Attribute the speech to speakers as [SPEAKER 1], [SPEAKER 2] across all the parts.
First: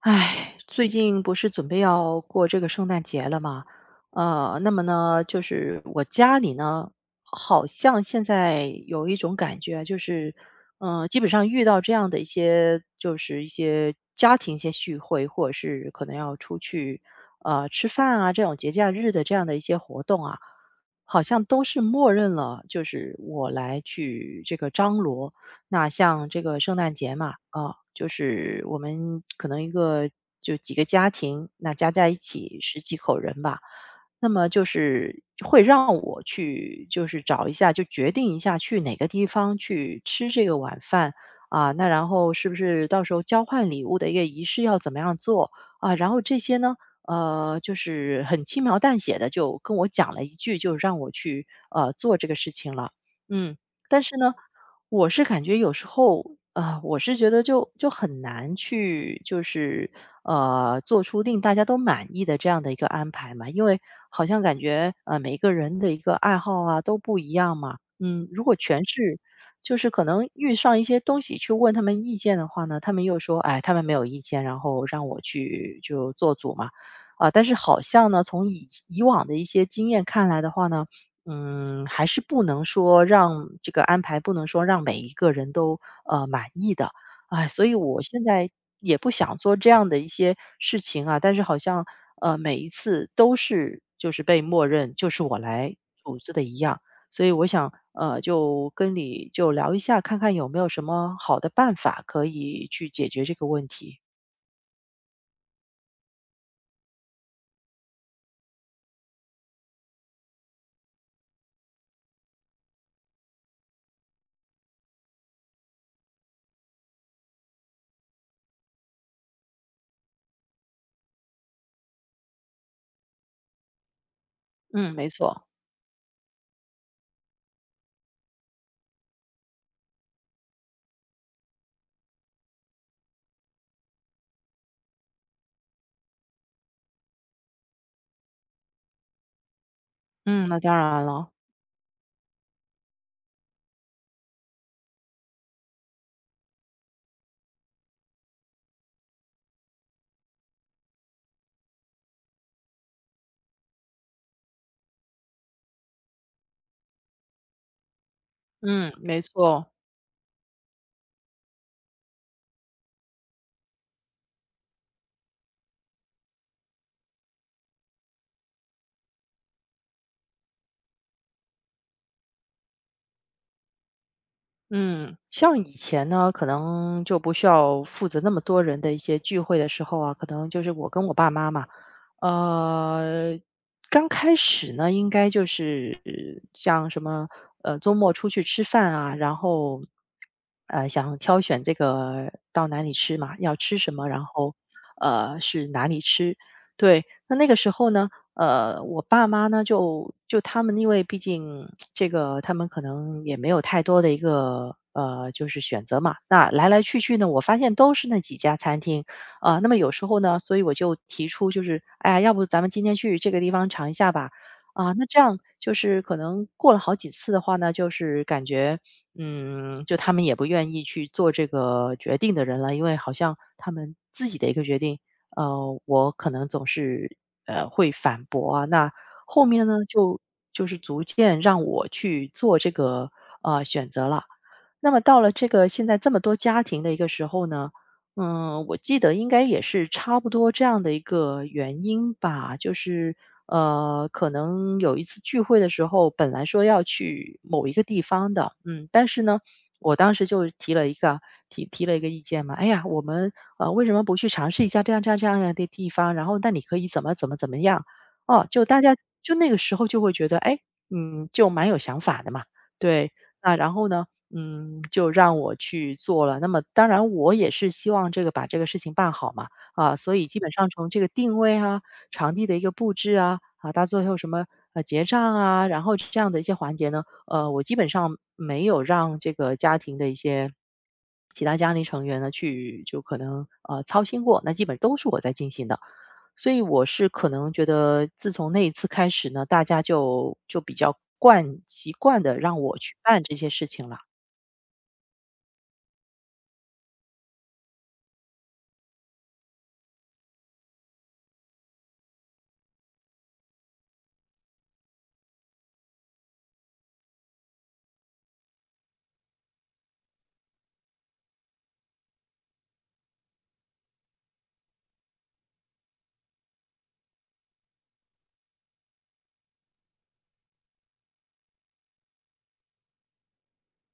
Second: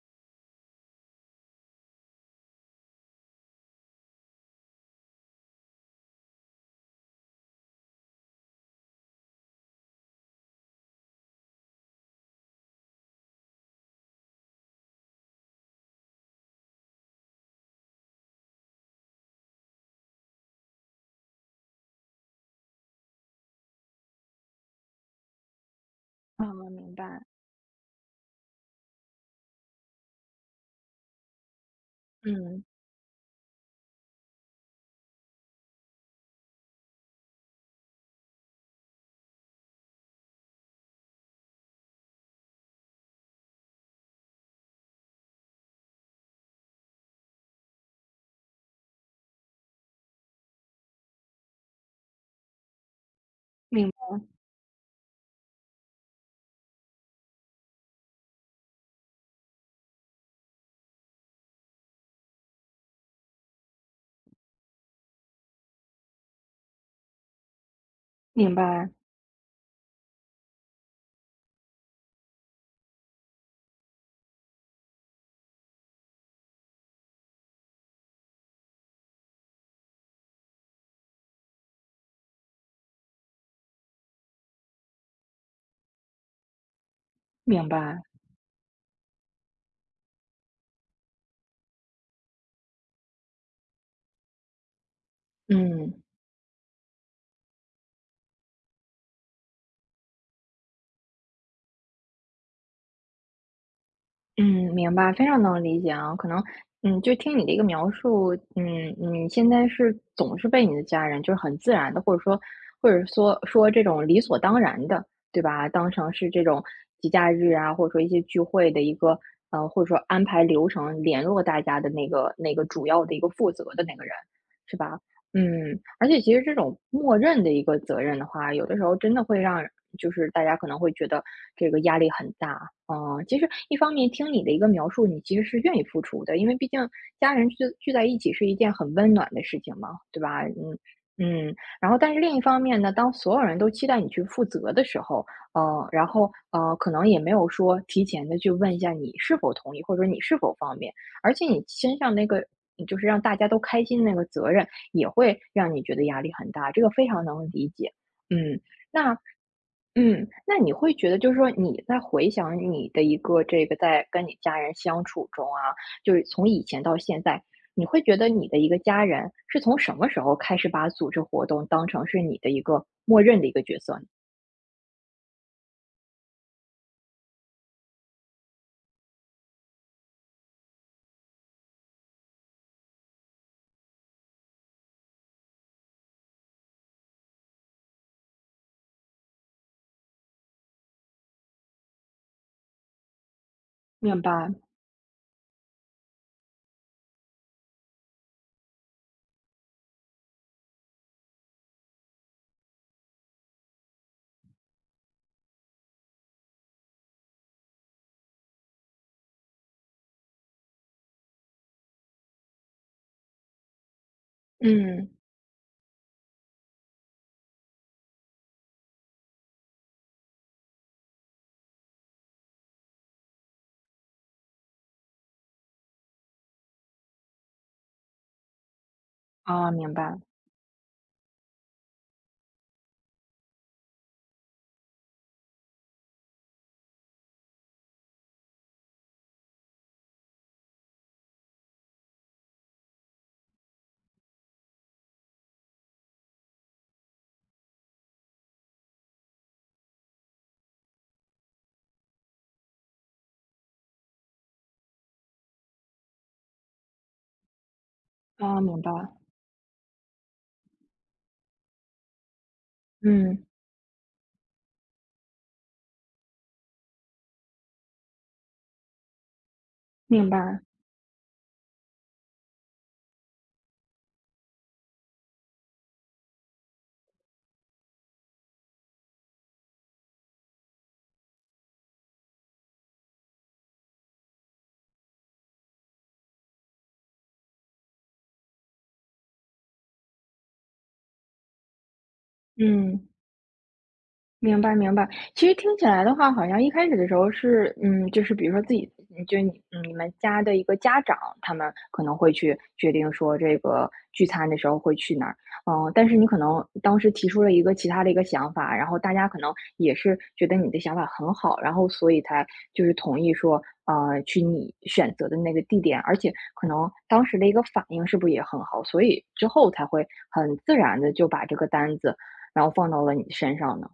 [SPEAKER 1] 唉，最近不是准备要过这个圣诞节了吗？那么呢，就是我家里呢，好像现在有一种感觉，就是，基本上遇到这样的一些，就是一些家庭一些聚会，或者是可能要出去，吃饭啊，这种节假日的这样的一些活动啊，好像都是默认了，就是我来去这个张罗，那像这
[SPEAKER 2] 啊，
[SPEAKER 1] 个圣诞
[SPEAKER 2] 明
[SPEAKER 1] 节
[SPEAKER 2] 白。
[SPEAKER 1] 嘛，啊，就是我们可能一个就几个家庭，那加在一起
[SPEAKER 2] 嗯。
[SPEAKER 1] 十几口人吧，那么就是会让我去就是找一下，就决定一下去哪个地方去吃这个晚饭啊，那然后是不是到时候交换礼物的一个仪式要怎么样做啊？然后这些呢？就是很轻描淡写的就跟我讲了一句，就让我去做这个事情了。嗯，但
[SPEAKER 2] 明
[SPEAKER 1] 是呢，我是感觉有时候，我是觉得就很难去，就是做出令大家都满意的这样的一个安排嘛，因为好像感觉每个人的一个爱好啊都不一样嘛。嗯，如果
[SPEAKER 2] 明
[SPEAKER 1] 全
[SPEAKER 2] 白，
[SPEAKER 1] 是就是可能遇上一些东西去问他们意见的话呢，他们又说，哎，他们没有意见，然后让我去就做主嘛。啊、但是好像呢，从以往的一些经验看来的话呢，还是不能说让这个安排不能说让每一个人都满意的，哎，所
[SPEAKER 2] 明
[SPEAKER 1] 以我
[SPEAKER 2] 白。
[SPEAKER 1] 现在也不想做这样的一些事情啊，但是好像每一次都是就是被默认就是我来
[SPEAKER 2] 嗯，
[SPEAKER 1] 组织的一样，所以我想就跟你就聊一下，看看有没有什么好的办法可以去解决这个问题。
[SPEAKER 2] 嗯，明白，非常能理解啊。可能，嗯，就听你的一个描述，嗯，你现在是总是被你的家人就是很自然的，或者说或者说这种理所当然的，对吧？当成是这种节假日啊，或者说一些聚会的一个，或者说安排流程联络大家的那个主要的一个负责的那个人，是
[SPEAKER 1] 嗯，
[SPEAKER 2] 吧？
[SPEAKER 1] 没错，
[SPEAKER 2] 嗯，而且其实这种默认的一个责任的话，有的时候真的会让就是大家可能会觉得这个压力很大。嗯，其实一方面听你的一个描述，你其实是愿意付出的，因为毕竟家人聚在一起是一件很温暖的事情嘛，对吧？
[SPEAKER 1] 嗯，那当
[SPEAKER 2] 嗯
[SPEAKER 1] 然了，
[SPEAKER 2] 嗯。然后，但是另一方面呢，当所有人都期待你去负责的时候，可能也没有说提前的去问一下你是否同意，或者说你是否方便，而且你身上那个就是让大家都开心那个责任。也会让你觉得压力很大，这个非常能理解。嗯，
[SPEAKER 1] 嗯，
[SPEAKER 2] 那
[SPEAKER 1] 没错。
[SPEAKER 2] 那你会觉得就是说你在回想你的一个这个在跟你家人相处中啊，就是从以前到现在，你会觉得你的一个家人是从什么时候开始把组织活动当成是你的一个默认的一个角色呢？
[SPEAKER 1] 嗯，像以前呢，可能就不需要负责那么多人的一些聚会的时候啊，可能就是我跟我爸妈嘛，呃，刚开始呢，应该就是像什么，周末出去吃饭啊，然后，想挑选这个到哪里吃嘛，要吃什么，
[SPEAKER 2] 明
[SPEAKER 1] 然
[SPEAKER 2] 白，
[SPEAKER 1] 后，是哪里吃。对，那那个时候呢，我爸妈呢，就他们因为毕竟这个他们可能也没有太多的一个就是选择嘛。那来来去去呢，我发现都是那几家餐厅。啊，那么有时候呢，所以我就提出就是，哎呀，要不咱们今天去这个地方尝一下吧。啊，那
[SPEAKER 2] 嗯，
[SPEAKER 1] 这样就是可能过了好几次的话呢，就是感觉，就他们也不愿意去做这个决定的人了，因为好像他们自己的一个决定，我可能总是会反驳啊。那后面
[SPEAKER 2] 啊，
[SPEAKER 1] 呢，
[SPEAKER 2] 明白，
[SPEAKER 1] 就是逐渐让我去做这个选择了。那么到了这个现在这么多家庭的一个时候呢，我记得应该也是差不多这样的一个原因吧，就是可能有一次聚会的时候，本来说要去某一个地方的，但是呢，我当时就提了一个意见嘛，哎呀，我们为什么不去尝试一下这样这样这样的地方？然后那你可以怎么怎么怎么样？哦，
[SPEAKER 2] 啊，
[SPEAKER 1] 就大
[SPEAKER 2] 明白，
[SPEAKER 1] 家就那个时候就会觉得，哎，就蛮有想法的嘛，对，
[SPEAKER 2] 嗯，
[SPEAKER 1] 那然后呢？就让我去做了。那么当然我也是希望这个把这个事情办好嘛，啊，所以
[SPEAKER 2] 明
[SPEAKER 1] 基本
[SPEAKER 2] 白，
[SPEAKER 1] 上从这个定位啊、场地的一个布置啊，啊，到最后什么结账啊，然后这样的一些环节呢，我基本上没有让这个家庭的一些其他家庭成员呢去就可能操心过，那基本都是我在进行的。所以我是可能觉得，自从那一次开始呢，大家就比较习惯的让我去
[SPEAKER 2] 嗯。
[SPEAKER 1] 办这些事情了。
[SPEAKER 2] 明白明白，其实听起来的话，好像一开始的时候是，嗯，就是比如说自己，就是你你们家的一个家长，他们可能会去决定说这个聚餐的时候会去哪儿，嗯，但是你可能当时提出了一个其他的一个想法，然后大家可能也是觉得你的想法很好，然后所以才就是同意说，去你选择的那个地点，而且可能当时的一个反应是不是也很好，所以之后才会很自然的就把这个单子，然后放到了你身上呢？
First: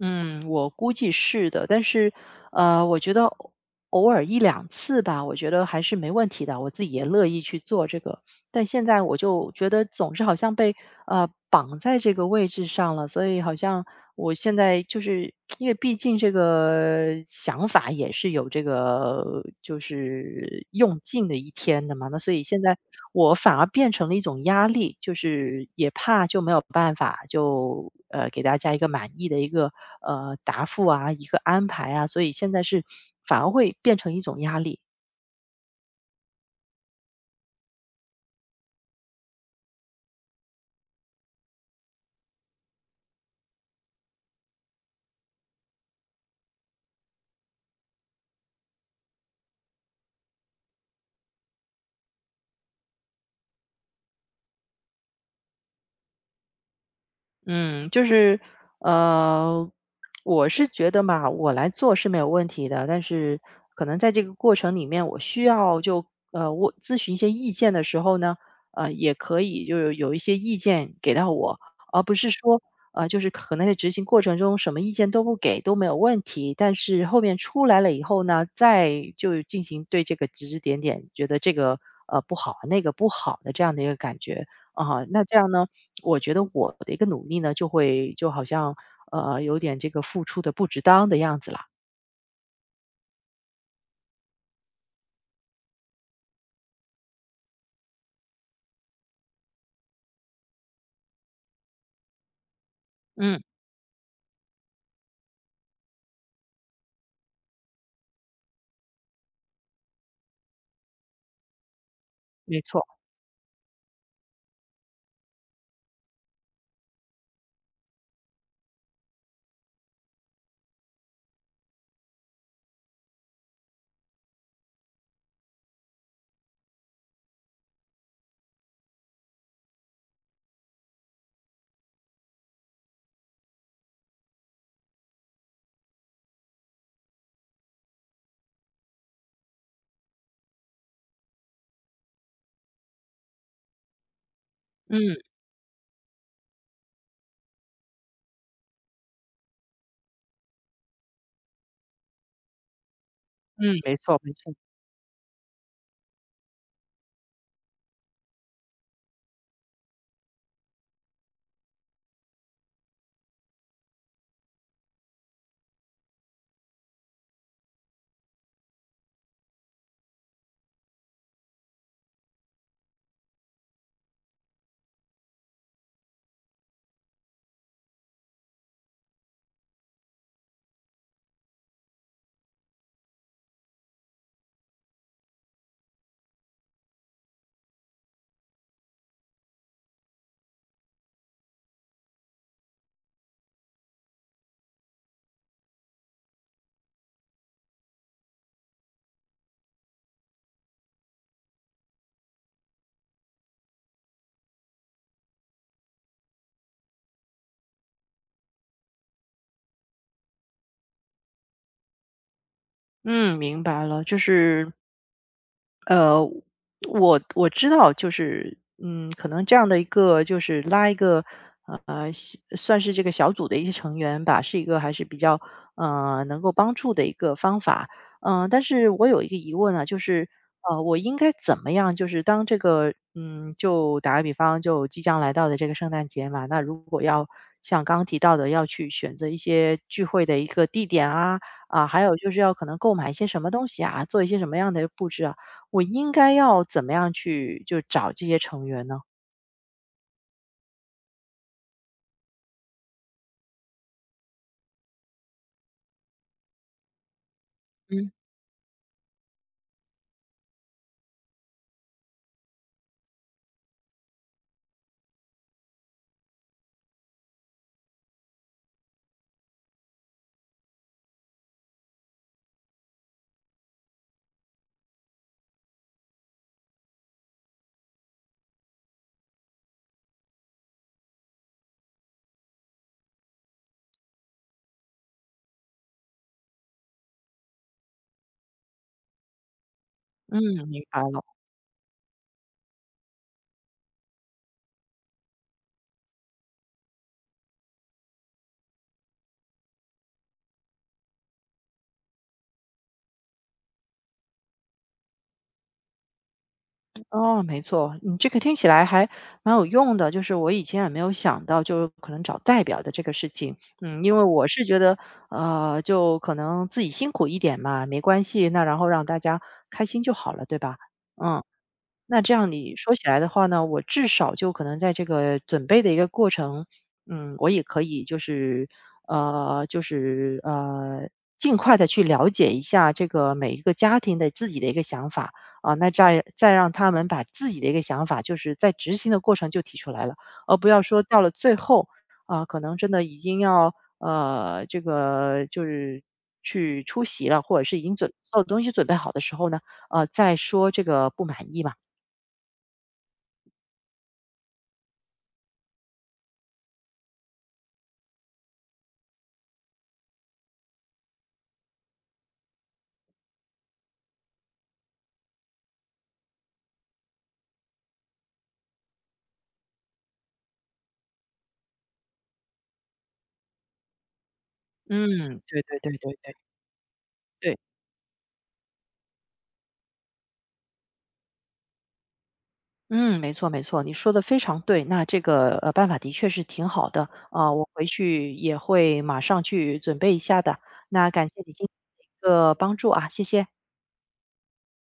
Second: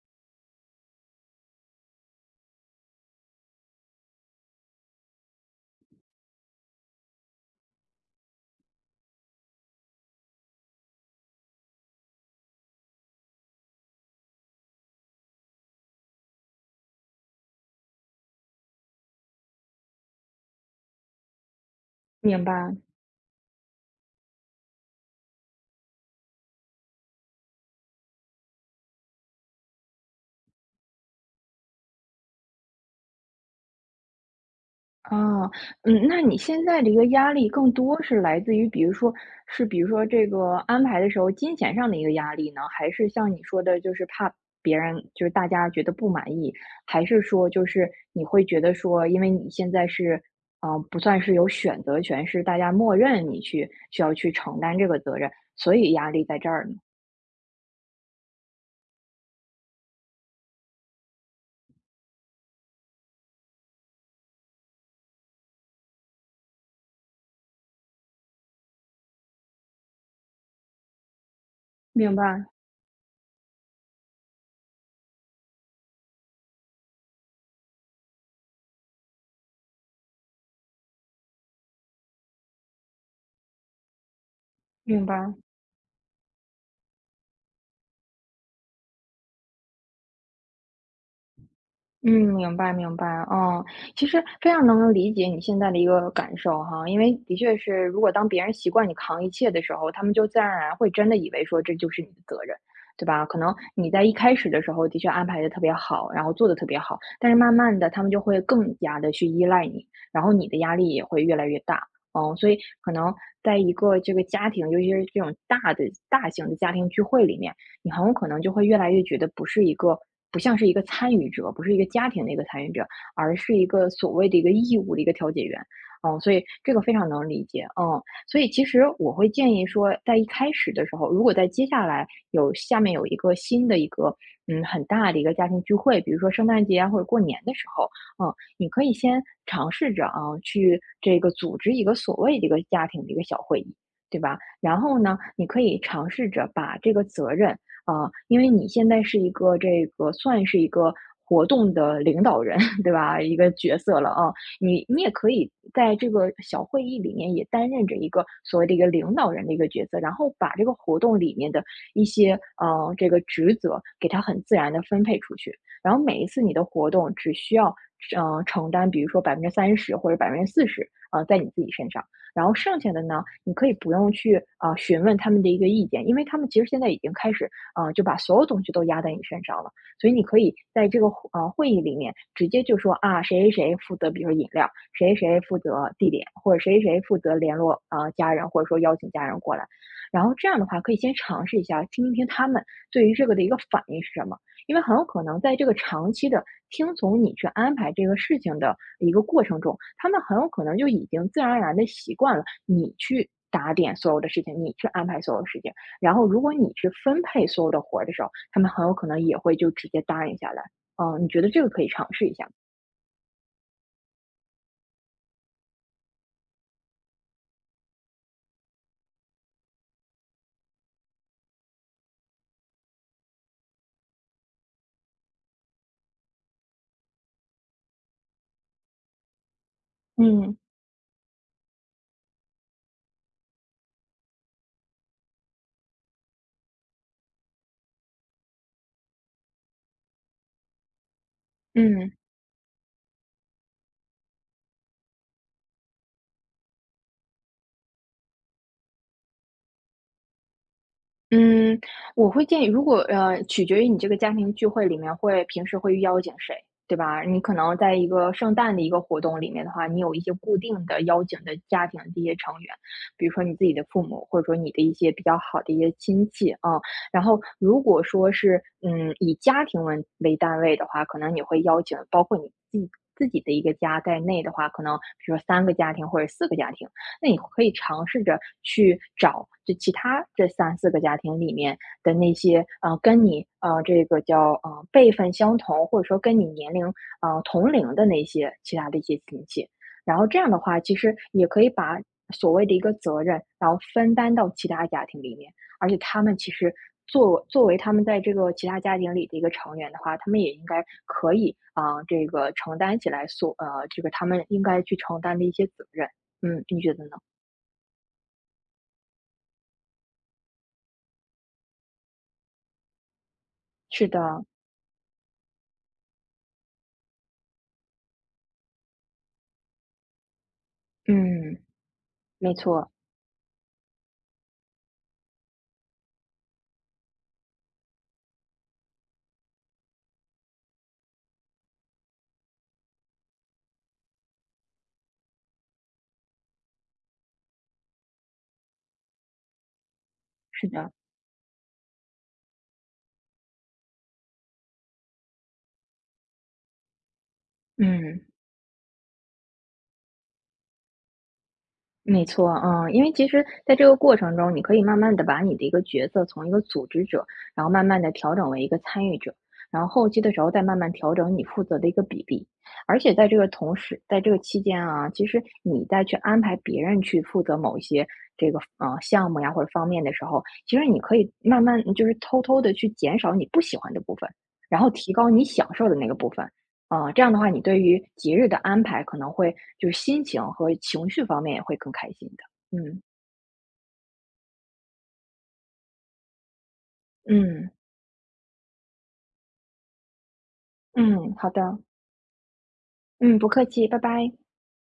[SPEAKER 1] 嗯，我估计是的，但是，我觉得偶尔一两次吧，我觉得还是没问题的，我自己也乐意去做这个。但现在我就觉得总是好像被绑在这个位置上了，所以好像我现在就是因为毕竟这个想法也是有这个就是用尽的一天的嘛。那所以
[SPEAKER 2] 明
[SPEAKER 1] 现在
[SPEAKER 2] 白，
[SPEAKER 1] 我反而变成了一种压力，就是也怕就没有办法就给大家一个满意的一个答复啊，一个安排啊，所以现在是反而会变成一种压力。
[SPEAKER 2] 啊，嗯，那你现在的一个压力更多是来自于，比如说，是比如说这个安排的时候，金钱上的一个压力呢？还是像你说的，就是怕别人，就是大家觉得不满意，还是说就是你会觉得说，因为你现在是，嗯，不算是有选择权，是大家默认你去需要去承担这个责任，所以压力在这儿呢？
[SPEAKER 1] 嗯，就是，呃，我是觉得嘛，我来做是没有问题的，但是可能在这个过程里面，我需要咨询一些意见的时候呢，也可以就是有一些意见给到我，而不
[SPEAKER 2] 明
[SPEAKER 1] 是
[SPEAKER 2] 白，
[SPEAKER 1] 说就是可能在执行过程中什么意见都不给都没有问题，但是后面出来了以后呢，再就进行对这个指指点点，觉得这个不好，那个不好的这样的一个感觉啊，
[SPEAKER 2] 明
[SPEAKER 1] 那
[SPEAKER 2] 白。
[SPEAKER 1] 这样呢？我觉得我的一个努力呢，就会就好像有点这个付出的不值当的样子啦。
[SPEAKER 2] 嗯，明白明白，嗯，其实非常能理解你现在的一个感受哈，因为的确是，如果当别人习惯你扛一切的时候，他们就自然而然会真的以为说这就是你的责任，对吧？可
[SPEAKER 1] 嗯，
[SPEAKER 2] 能你在一开始的时候的确安排的特别好，然后做的特别好，但是慢慢的他们就会更加的去依赖你，然后你的压力也会越来越大，嗯，所以
[SPEAKER 1] 没错，
[SPEAKER 2] 可能在一个这个家庭，尤其是这种大型的家庭聚会里面。你很有可能就会越来越觉得不是一个不像是一个参与者，不是一个家庭的一个参与者，而是一个所谓的一个义务的一个调解员。嗯，所以这个非常能理解。嗯，所以其实我会建议说，在一开始的时候，如果在接下来下面有一个新的一个嗯很大的一个家庭聚会，比如说圣诞节啊或者过年的时候，嗯，你可以先尝试着啊去这个组织一个所谓的一个家庭的一个小会议，对吧？然后
[SPEAKER 1] 嗯
[SPEAKER 2] 呢，你可以尝试着把这个责任啊，因为你现在是一个这个算是一个活动的领导人，对吧？一个
[SPEAKER 1] 嗯，
[SPEAKER 2] 角
[SPEAKER 1] 没
[SPEAKER 2] 色了
[SPEAKER 1] 错没
[SPEAKER 2] 啊，
[SPEAKER 1] 错。
[SPEAKER 2] 你也可以在这个小会议里面也担任着一个所谓的一个领导人的一个角色，然后把这个活动里面的一些呃这个职责给它很自然的分配出去，然后每一次你的活动只需要承担，比如说30%或者40%啊在你自己身上。然后剩下的呢，你可以不用去啊、询问他们的一个意见，因为他们其实现在已经开始啊，就把所有东西都压在你身上了。所以你可以在这个会议里面直接就说啊，谁谁谁负责，比如说饮料，谁谁谁负责地点，或者谁谁谁负责联络啊家人，或者说邀请家人过来。然后这样的话，可以先尝试一下，听一听他们对于这个的一个反应是什么。因为很有可能在这个长期的听从你去安排这个事情的一个过程中，他们很有可能就已经自然而然的习惯了你去打点所有的事情，你去安排所有事情，然后如果你去分配所有的活儿的时候，他们很有可能也会就直接答应下来。嗯，你觉得这个可以尝试一下吗？
[SPEAKER 1] 嗯，明白了，就是，呃，我知道，就是，可能这样的一个，就是拉一个，算是这个小组的一些成员吧，是一个还是比较，能够帮助的一个方法。但是我有一个疑问啊，就是，
[SPEAKER 2] 嗯
[SPEAKER 1] 我应该怎么样？就是当这个，就打个比方，就即将来到的这个圣诞节嘛，那如果要像刚刚提到的，要去选择一些聚会的一个地点啊。啊，还
[SPEAKER 2] 嗯。
[SPEAKER 1] 有就是要可能购买一些什么东西啊，做一些什么样的布置啊，我应该要怎么样去就找这些成员呢？
[SPEAKER 2] 嗯，我会建议，如果取决于你这个家庭聚会里面会平时会邀请谁，对吧？你可能在一
[SPEAKER 1] 嗯。
[SPEAKER 2] 个圣诞的一个活动里面的话，你有一些固定的邀请的家庭的一些成员，比如说你自己的父母，或者说你的一些比较好的一些亲戚啊。然后，如果说是嗯以家庭为单位的话，可能你会邀请包括你自己的一个家在内的话，可能比如说3个家庭或者4个家庭。那你可以尝试着去找这其他这3、4个家庭里面的那些跟你这个叫辈分相同，或者说跟你年龄同龄的那些其他的一些亲戚，然后这
[SPEAKER 1] 嗯，
[SPEAKER 2] 样的话，
[SPEAKER 1] 明
[SPEAKER 2] 其
[SPEAKER 1] 白
[SPEAKER 2] 实
[SPEAKER 1] 了。
[SPEAKER 2] 也可以把所谓的一个责任，然后分担到其他家庭里面，而且他们其实。作为他们在这个其他家庭里的一个成员的话，他们也应该可以啊、这个承担起来所这个他们应该去承担的一些责任。嗯，你觉得呢？
[SPEAKER 1] 哦，没错，你这个听起来还蛮有用的，就是我以前也没有想到，就是可能找代表的这个事情。
[SPEAKER 2] 是
[SPEAKER 1] 因为
[SPEAKER 2] 的，
[SPEAKER 1] 我是觉得，就可能自己辛苦一点嘛，没关系，那然后让大家开心就好了，对吧？嗯。
[SPEAKER 2] 嗯，
[SPEAKER 1] 那这样
[SPEAKER 2] 没
[SPEAKER 1] 你
[SPEAKER 2] 错，
[SPEAKER 1] 说起来的话呢，我至少就可能在这个准备的一个过程，我也可以就是呃，就是呃，尽快的去了解一下这个每一个家庭的自己的一个想法啊，那再让他们把自己的一个想法，就是在执行的过程就提出来了，而不
[SPEAKER 2] 是
[SPEAKER 1] 要
[SPEAKER 2] 的，
[SPEAKER 1] 说到了最后啊，可能真的已经要这个就是去出席了，或者是已经
[SPEAKER 2] 嗯，
[SPEAKER 1] 所有东西准备好的时候呢，再说这个不满意嘛。
[SPEAKER 2] 没错，嗯，因为其实在这个过程中，你可以慢慢的把你的一个角色从一个组织者，然后慢慢的调整为一个参与者，然后后期的时候再慢慢调整你负责的一个比例。而且在这个同时在这个期间啊，其实你再去安排别人去负责某一些这个，项目呀或者方面的时候，其实你可以慢慢就是偷偷的去减少你不喜欢的部分，然后提高
[SPEAKER 1] 嗯，
[SPEAKER 2] 你
[SPEAKER 1] 对
[SPEAKER 2] 享
[SPEAKER 1] 对
[SPEAKER 2] 受的
[SPEAKER 1] 对
[SPEAKER 2] 那个
[SPEAKER 1] 对
[SPEAKER 2] 部
[SPEAKER 1] 对
[SPEAKER 2] 分。这样的话，
[SPEAKER 1] 对，
[SPEAKER 2] 你对于节日的安排可能会就是心情和情绪方面也会更开心的。嗯，
[SPEAKER 1] 嗯，没错没错，你说的非常对。那这个，办法的确是挺好的，啊，我
[SPEAKER 2] 嗯，
[SPEAKER 1] 回去也会马上去准备一下的。那感
[SPEAKER 2] 嗯，
[SPEAKER 1] 谢
[SPEAKER 2] 好
[SPEAKER 1] 你今
[SPEAKER 2] 的，
[SPEAKER 1] 天的一个帮助啊，谢
[SPEAKER 2] 嗯，
[SPEAKER 1] 谢。
[SPEAKER 2] 不客气，拜拜。